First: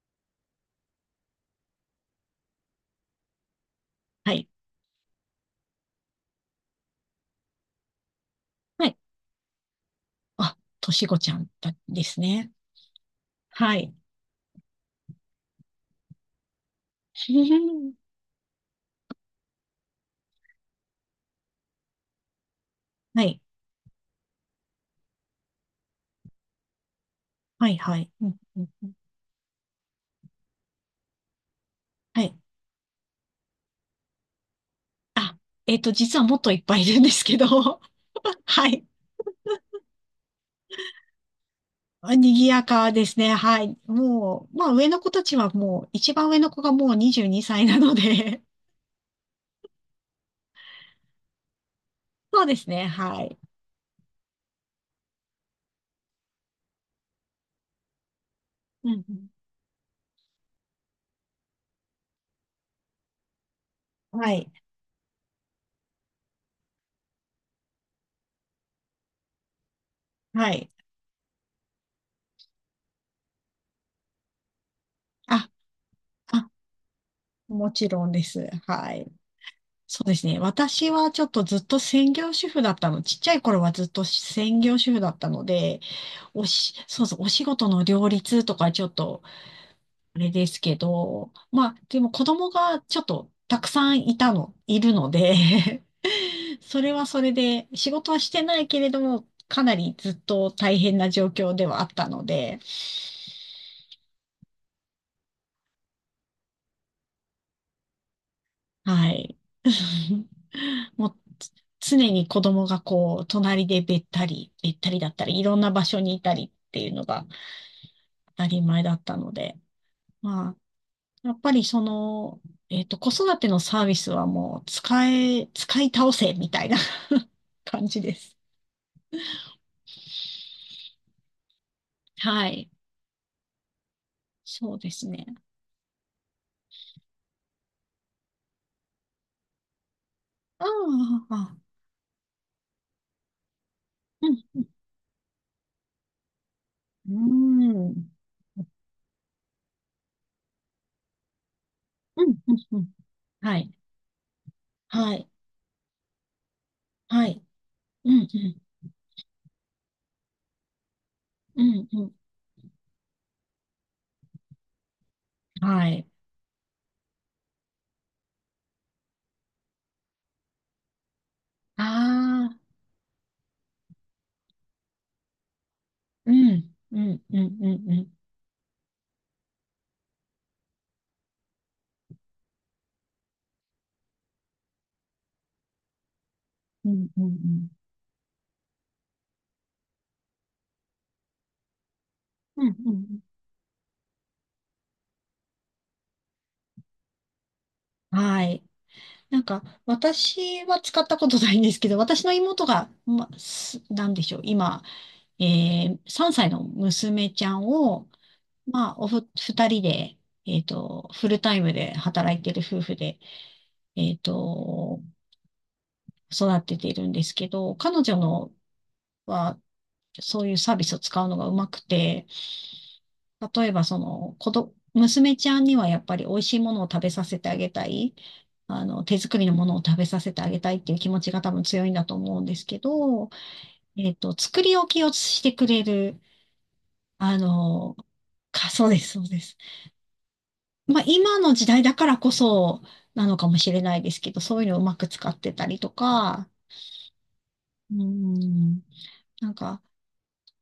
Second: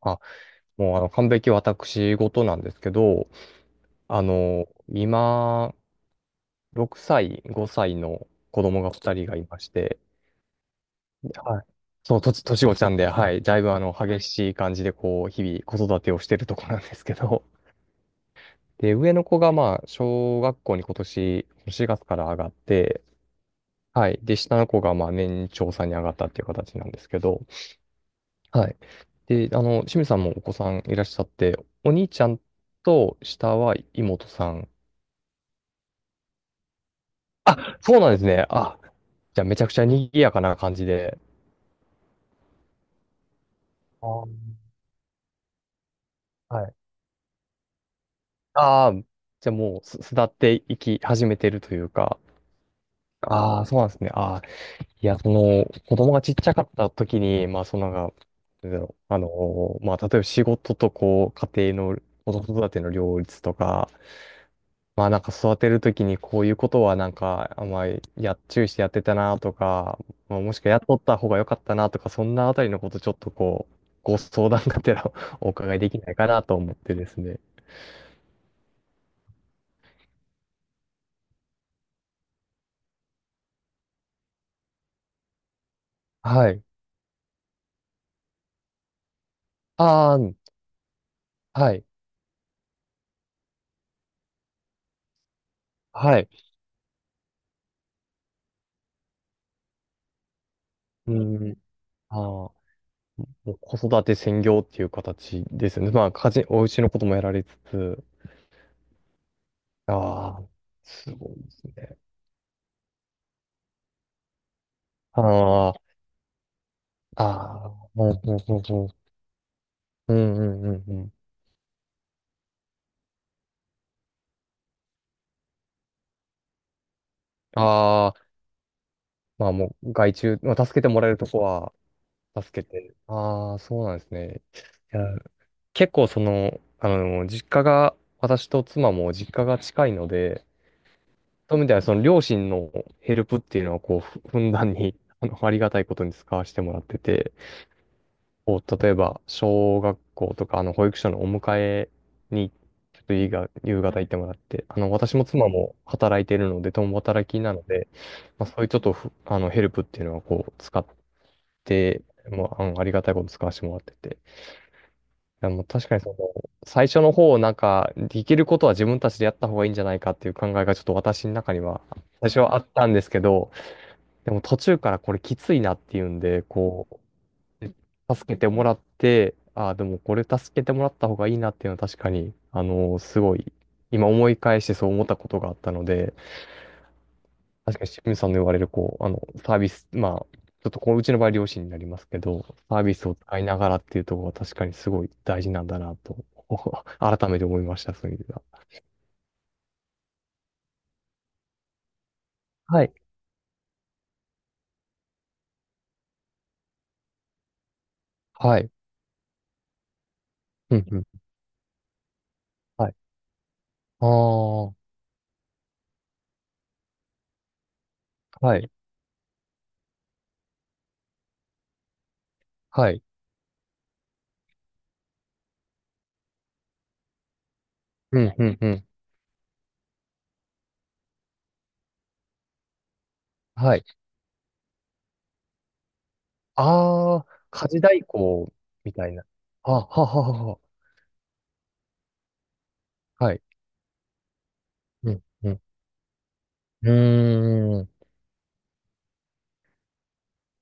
あ、もう完璧私事なんですけど、はい。今、6歳、5歳の子供はがい。2人がいまして、あ、としごちゃでんはい。だでそすう、ね。年落ちたんで、はい。だいぶはい。激しい感じで、日々子育てをしてるところなんですけど、で、上の子がまあ、小学校に今年、4月から上がって、はい。はい。で、下の子がまあ、年長さんに上がったっていう形なんですけど、はい。はい。うんで、清水さんもお子さんいらっしゃって、お兄ちはゃい。んと下は妹さん、実はもっといっぱいいるんですけど、あ、そうなんですね。はあ、い。じゃあめちゃくちゃ賑やかな感じで。賑やかですね。はい。あー、まあ上の子たちはもう、一番上の子はがい。もう22歳なので、ああ、じゃあもう巣立っていき始めてるというか。そうですね。はい。ああ、そうなんですね。ああ、いや、その、子供がちっちゃかった時に、まあ、そのなんか、なんだうろんうう、んまあ、例えば仕事とこう、家庭の、子育ての両立とか、はい。まあなんか育てるときにこういうことはなんか、あんまりや、注意してやってたなとか、まあ、はもしくい。はやっとった方が良かったなとか、そんなあたりのことちょっとこう、ご相談がてら あ、お伺いできないかなあ、と思ってですね。もちろんです。はい。そうですね。私はちょっとずっと専業主婦だったの。ちっちゃい頃はずっと専業主婦だったので、おはい。し、そうそう、お仕事の両立とかちょっとあああ、れですけど、まはあ、い。でも子供がちょっとたくさんいたの、いるので はい。それはそれで、仕事はしてないけれども、かなりずっと大変なう状況ん。ではあったああ、のもで、う子育て専業っていう形ですよね。まあ、家事、お家のこともやられつつ。はい。ああ、もすうごいでつすね。常に子供がこう、隣でべったりだったり、いろんなあ場あ、所にいたりっていうのがああ、ううん当たうり前んうだん。ったので、うんうまあ、んうんうん。やっぱりその、子育てのサービスはもう使え、使い倒せみたいな 感じあであ。す。まあもう外注、まあ、助けてもらえるとこはは助けい。て。ああ、そうなんですね。そうでいや、すね。結構その、実家が、私と妻も実家が近いので、ああ、そあういう意味であはその両親のヘルプっていうのはこう、うふんだん、んに、ありがたいことに使わせてもらってうて、ん、うん、こう、例えば、小学校とか、保育所のお迎えうん、に、うん。うんちょっといいが、はい。夕方行ってもらって、は私もい。妻も働いているので、共は働きい。なので、うん、まあ、そういうちょっとふ、あの、ヘルプっていうのはこう、使っうん、うん、で、うん。もう、ありがたいこと使わせてもらってて。いや、もうは確かにい。その、最初の方、なんか、できることは自分たちでやった方がいいんじゃないかっていう考えがちょっと私の中には、最初あはあ、あったんですけど、でも途中からこれきついなっていうんうで、ん、こうん、うん、うう、ん、うん、助けてもらって、ああ、でもこれ助けてもらった方がいいなっていうのは確かに、すごい、今思い返してそう思ったことがあったので、うん、うん、確かに清水さんの言われる、サービス、まあ、ちょっとこう、うちの場合、両親になりますけど、うん、サーうビスをん。使いながらっていうところは確かにすごい大事なんだなと、改めて思いました、そういう意味ではは。い。なんか、私は使ったことないんですけど、私の妹はが、い。なんでしょう、今、3歳の娘ちゃんを、はい。2人で、うん、うん。フルタイムで働いてる夫はい。婦で、あえっあ、はと、育てているんですけど、彼女のい。は、そういうサービスを使うのがうまくて、はい。例えばその、娘ちゃんにはやっぱり美味しいものを食べさせてあげたい。うん、うん、うあん。の、手作りのものを食べさせてあげたいっていう気持ちが多分強いんだと思うんですけど、はい。作り置きをしてくれる、ああ、あ家事の、代行そうみでたす、いそな。うです。あ、はははは。まあ、今の時代だからこそなはのい。かもしれないですけど、そういうのをうまくうん、使っうてん。たりとか、うーん。うん、なんか、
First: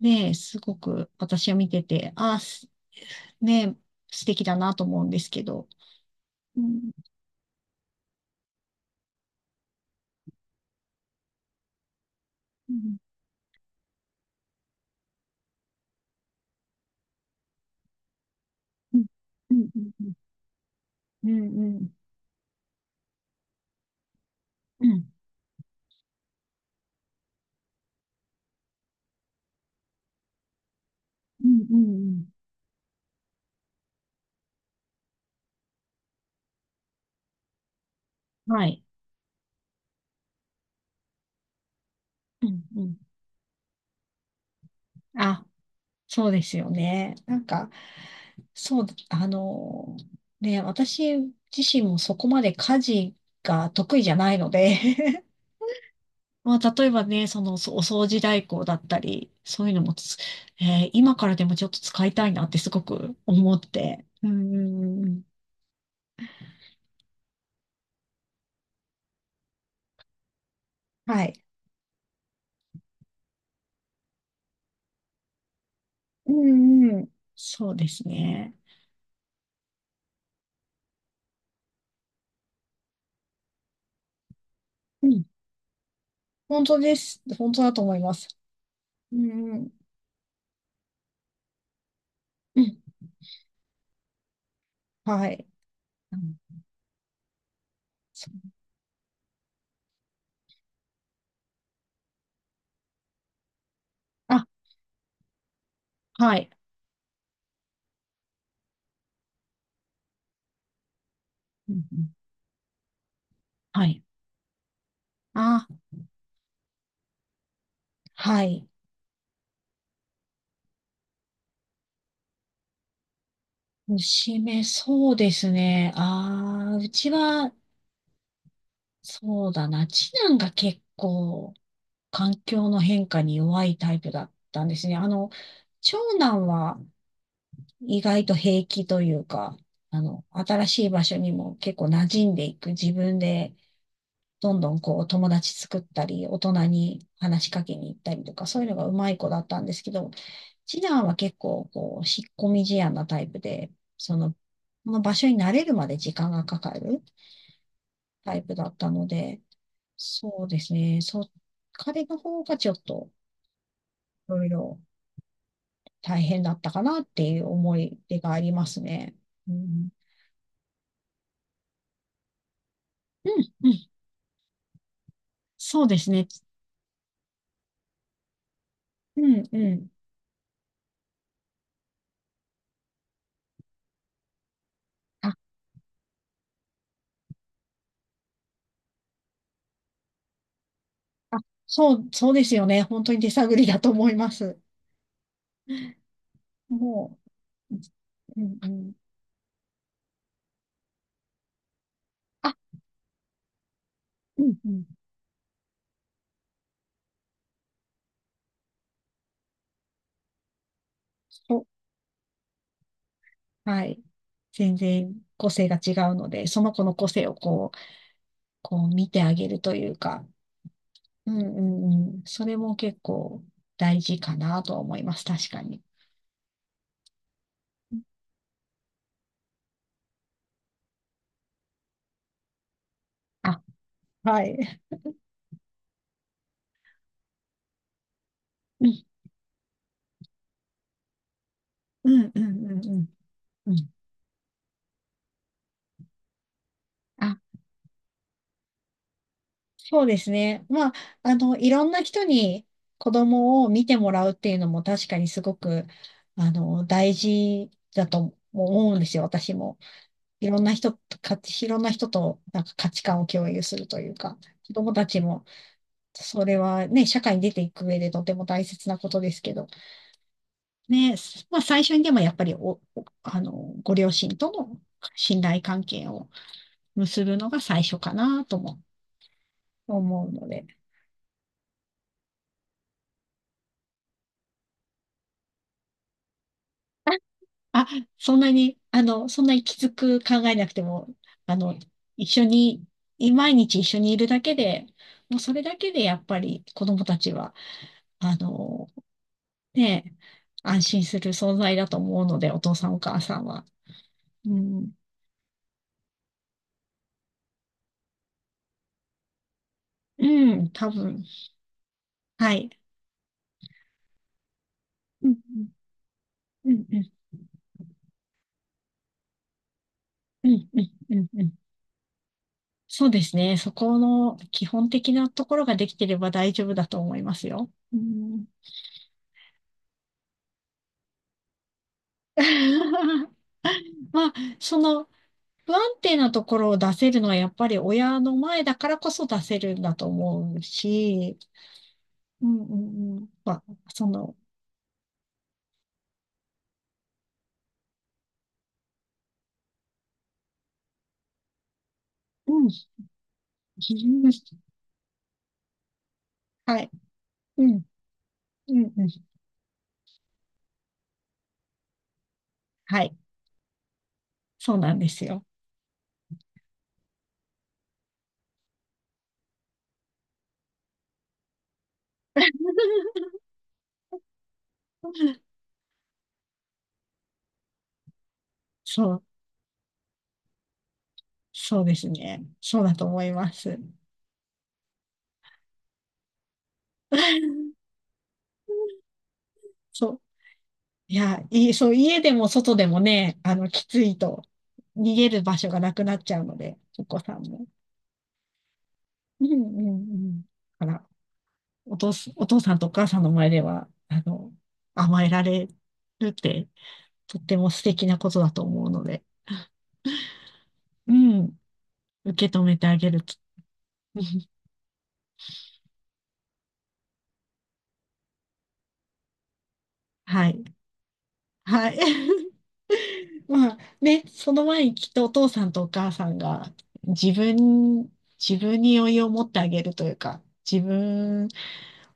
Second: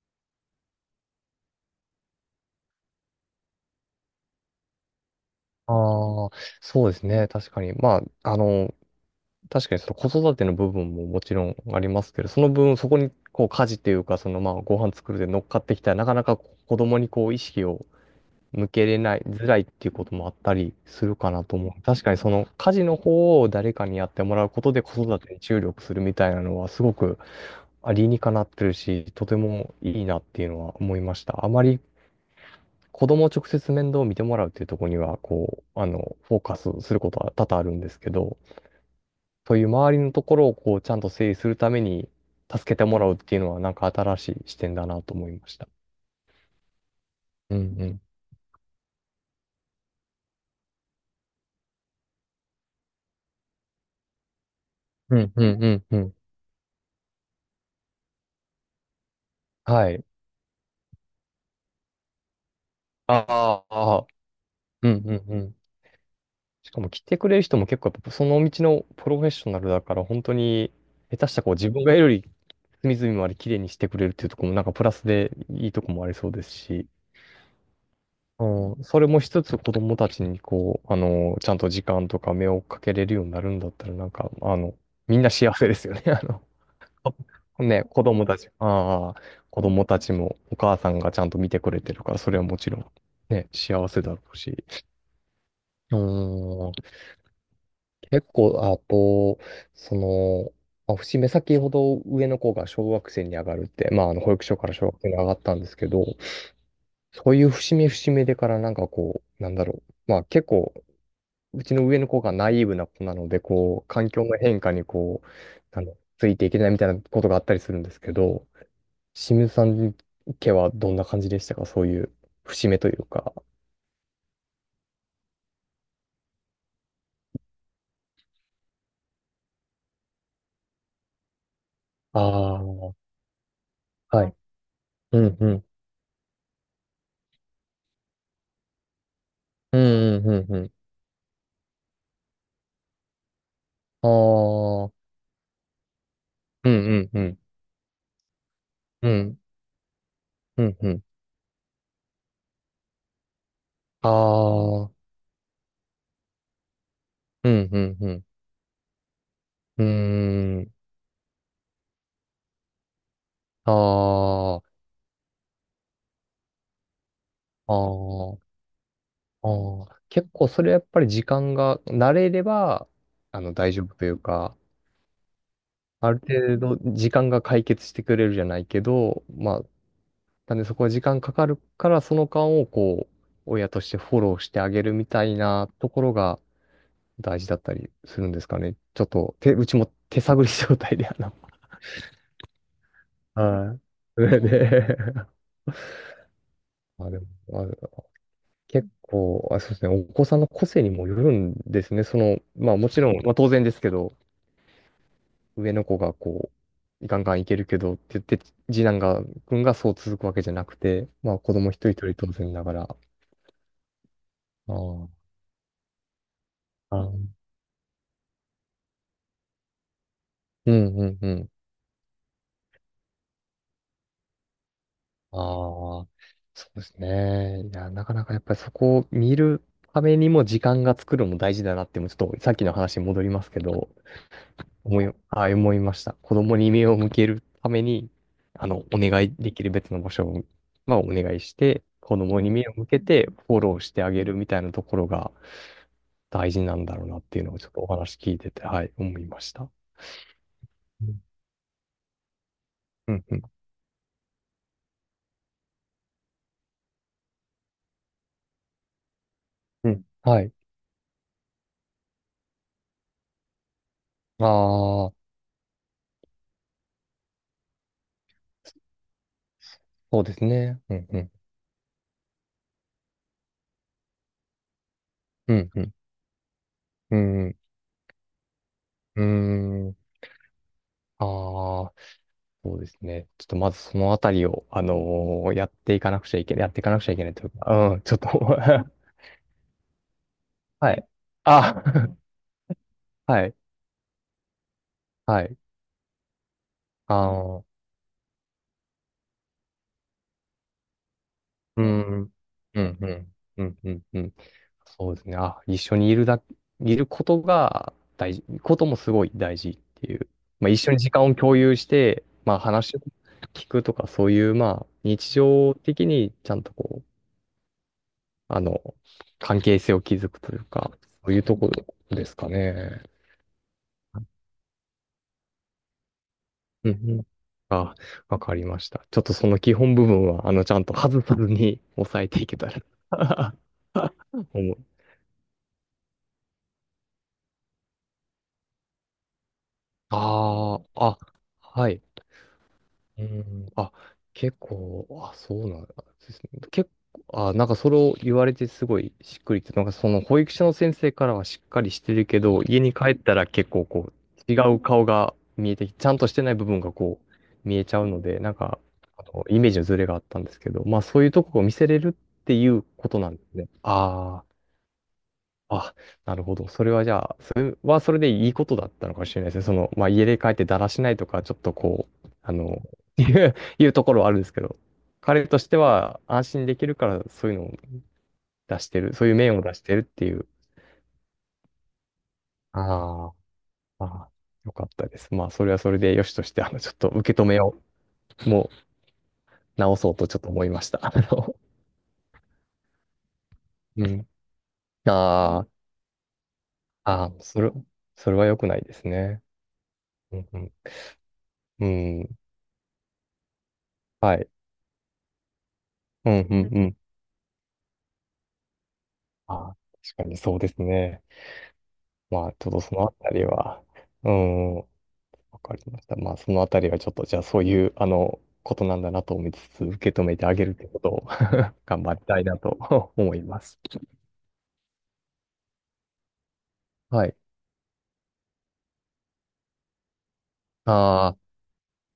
ね、すごく私は見てて、ね、素敵だなと思うんですけど。ああ、うそん、うですね。確かに。まあ、確かにその子育ての部分ももちろんありますけど、そのう分そん、こにこう家事というか、そのまあご飯作るで乗っかってきたら、なかなかこう子供にこう意識を向けうれん、ない、づうらいっん、うていうこん、ともあったりするうかん、なと思うう。ん、確かにその家事の方を誰かにやってもらうことでうん、う子ん、育てに注力するみたいなのはすごく理にかなってるし、とてもいいなっていうのは思いました。うあまりん子供を直接面倒を見てもらうっていうところには、フォーカスすることは多々あるんですけど、うんはい。そういう周りのところをこうちゃんと整理するためにうん、助けうてん。もらうっていうのはなんか新しい視点だなと思いあ、ました。そうですよね。うんうん。そう、あの、ね、私自身もそこまで家事が得意じゃないのうで んう んうんうん。まあ、例えばね、お掃除代行だったり、そういうのはもい。つ、今からでもちょっと使いたいなってすごく思っあて。あ、ーうんんううん、んうん。しかも来てくれる人も結構やっぱその道のプロフェッショナルだから本当に下は手したい。らこう自分がより隅々まで綺麗にしてくれるっていうところもなんかプラスでいいとこもありそうですし、うん。そうですね。うん、それもしつつ子供たちにこう、ちゃんと時間とか目をかけれるようになるんだったらなんか、あの、うみんん。な幸せですよね。あの 本当です。本 当あだとね、思い子ま供す。たち、ああ、うんう子ん。供たちもお母さんがちゃんと見てくれてるから、それはもうちろん。ん、ね、幸せだろうし。はい。うーうんん、結そう構、あと、その、まあ節目先ほど上の子が小学生に上がるって、まあ、保あ、育所から小学生に上がったんですけど、はい。そういう節目節目でからなんかこう、なんだろう、まあ結構、ううちんのう上のん。子がナイーブな子なので、こはう、い。環境の変化にこう、あ、ついていけないみたいなことがあったりするんですけはど、い。清水さん家はどんな感じでしたかそういう節目というか。そうですね。うちは、そうだな。次男が結構、あ環あ、境のは変化に弱いタイプだっい。たんですね。あうの、んうん。長男は意外と平気というか、うあの、んうんうんう新ん。しい場所にも結構馴染んでいく自分で、どんどんああ、こう友達作ったり、大人うにんうんうん。話しかけに行ったりとか、そういうのがううまい子んだったんですけど、うん次うん。男は結構こう、引っ込み思案なタイプで、あその、このあ、場所に慣れるまで時間がかかるうんうんうん。タイプだったので、うそうでーすん。ね、そう、彼の方がちょっとあいろいあ、ろ大変だったかなっていうあ思い出があ、ありますね。あうん、あ、結構それやっぱり時間が慣れれば、うあん、のう大丈ん、夫というか、そうですあるね。程度時間が解決してくれるじゃないけうど、ん、まあうん。なんでそこは時間かかるから、その間をこう、親としてフォローしてあげるみたあ、いなところが大事だったりするんですかね。ちょっと、手、うちも手探り状態で、あ、そうですよね。本当に手探りはだい。と思いそまれす。で、まあ、もでも、まうあ、うんう結ん。構、あ、そうですね、お子さんの個性にもよるんですね。その、あ、まあもちろん、まあ当然ですけど、うんうん。上の子がこう、ガンガンいけるけどって言って、次男が、君がそう続くわけじゃなくて、まあ子そう。供一人一人当然ながら、あはい。全あ、然個性が違うので、その子の個あ、性をこう、こう見てあげるというか、うんうんうん。うん。それも結構大事かなとは思います。あ確かに。あ、そうですね。いや、なかなかやっぱりそこを見るためにも時間が作るのも大事だなって、もうちょっとさっきの話に戻りますけあ、ど、はい。あ、思いました。子供に目を向けるために、うおん願いできる別の場所を、まあ、お願いして、う子んう供にん目をうん向うけん。てフォうローんしてあげるみたいなところが大事なんだろうなっあ、ていうのをちょっとお話聞いてて、はい、思いました。そうですね。まあ、うん、あの、いろんな人に子うん、うん。供を見てもらうっていうのも確かにすごく、あの、大事だと思うんですよ、私も。うんはい。いろんな人となんか価値観を共有するというか、あ子供たあ、ちも、それはね、社会に出ていく上でとても大切なことですけど、そうですね。うん、ね、うん、まあ最初にでもやっぱりあの、ご両親との信う頼ん、う関ん。係をう結ぶのん、が最初かなともうーん。思うので、ああ、そうですね。ちょっとまずそのあたりを、やっていかなくちゃいけない、やっていかなくちゃいけないというあ、か、うん、ちょっと そんなに、あの、そんなにきつく考えなくてはも、い。あの、あ、一緒に、は毎い、日一緒にいるだけで、もうはそい。れだけでやっぱり子供あたちは、のあの、ねえ、安心する存在うだと思うん、ので、お父うさんん、おう母ん、さんは。うん、うん、うん。うん、そうですね。あ、一緒にいるだ、いることが大事、こともすごい大事っていう。うまあ、一多緒に時分。間を共有して、はまあ、い。話を聞くとか、そういう、まあ、う日ん、常的にちゃんうとん、うこう、ん、あの、関係性を築くうというん、うか、ん、うん。そういううんところですかね。そうですね。そこの基本的なところができてれば大丈夫だうとんう思いん。ますよ。あ、うわん かりました。ちょっとその基本部分は、ちゃんと外さずに抑えていけたら まあ、思そう。の不安定なところを出せるのはやっぱり親の前だからこそ出せるんだと思うああ、あ、し、はい。ううん。まあ、ん。あ、その、結構、あ、そうなんですね。結構、あ、なんかそれを言われてすごいしっくりきて、なんかその保育所の先生からはしっかりしてるけうど、ん。家に帰ったら結構こう、違 う顔が見えてき、ちゃんとしてない部は分い。がこうう、見えん、ちゃうので、なんうか、ん、うあん。のイメージのズレがあったんですけど、まあそういうとこを見せれるっていうはこい。となんですね。ああ。そうなんですよ。あ、なるほど。それはじゃあ、それはそれでいいことだったのかもしれないですね。その、まあ、家で帰ってだらしないとか、ちょっとこう、いういうところはあるんですけど、彼としては安心できるから、そういうのを出してそる、う、そういう面を出してるっていう。そうですね。そうだと思いあます。あ、ああ、よかったです。まあ、それはそれでよしとして、あの、ちょっと受け止めを、もう直そそうう。とちょっと思いました。あの、家でも外でもね、あの、きつういん。と、逃げる場あ所がなくなっちゃうので、お子あ、ああ、さんそも。れ、それは良くないですね。うんうんううん。ん、うだから、ん、うん、お父さんとお母さんの前では、あはい。の、甘えられるうっん、うて、ん、うん。とっても素敵なことだと思うので、ああ、確かにそうですうね。ん、ま受あ、け止ちょっめとてそあのげあるたと。りは、う ん、わかりました。まあ、そのあたりはちょっと、じゃあそういう、ことなんだなと思いつつ、受け止めてはあい。げるってことを はい。頑張りたいなと 思いままあす。ね、その前にきっとお父さんとお母さんがは自い。分、自分に余裕を持ってあげるというか、自ああ、分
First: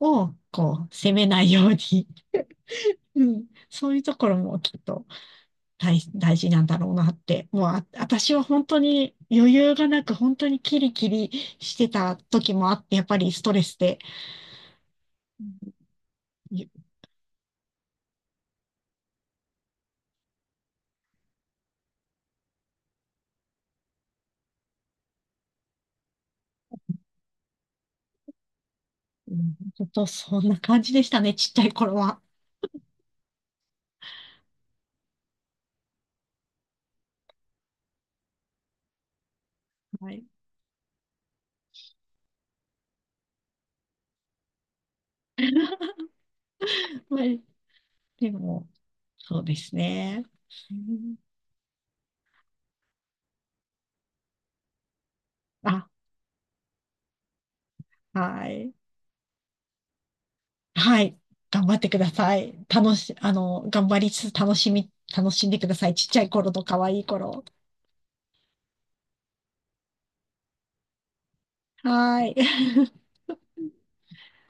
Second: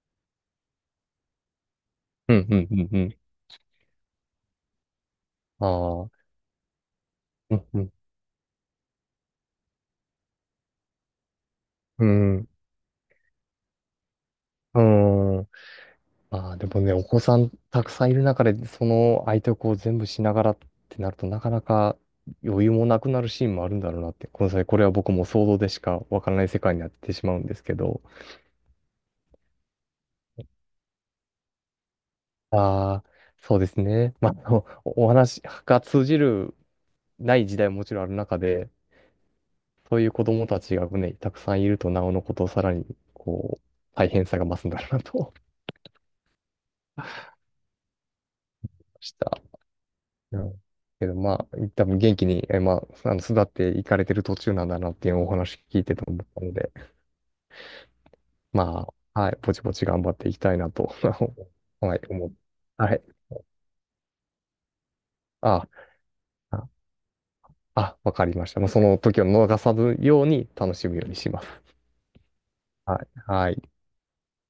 をこう責めないように、うん、うん、うん、う ん。うん、そういうところもきっとああ、大事なんだろうなって、うもうん、うあ、ん、私は本当に余裕がなく本当にキリキリしてうたん、時もあって、やっぱりストレスで、うん。ああ、うでもね、お子さんたくさんいる中で、その相手をこう全部しながらってなると、なかなか余裕もなくなるシーンもあるんだろうなって、この際、これは僕も想像でしかわからない世界になってしまうんですけど、ん、本当そんな感じでしたね、ちっちゃい頃は。ああ、そうですね。まあ、あのおお話が通じるない時代ももちろんある中で、そういはうい。子供たちがね、たくさんいると、なおのことをさらに、こう、大変さが増すんだろうなと思いまあでも、ました。そうですね。うん。うけどんまあ、多分元気に、え、まあ、育っていかれてる途中なんだなっていうお話聞いあてて思ったので、はい。まあ、はい、ぼちぼち頑張っていきたいなと、はい。頑張っ てはくい、だ思う。さい。は楽い。し、あの、頑張りつつ楽しんでくあ、ださい。ちっちゃい頃とあ、可愛い頃。あわかりました。まあ、その時を逃さずように楽しむようにします。はい。はい。はい。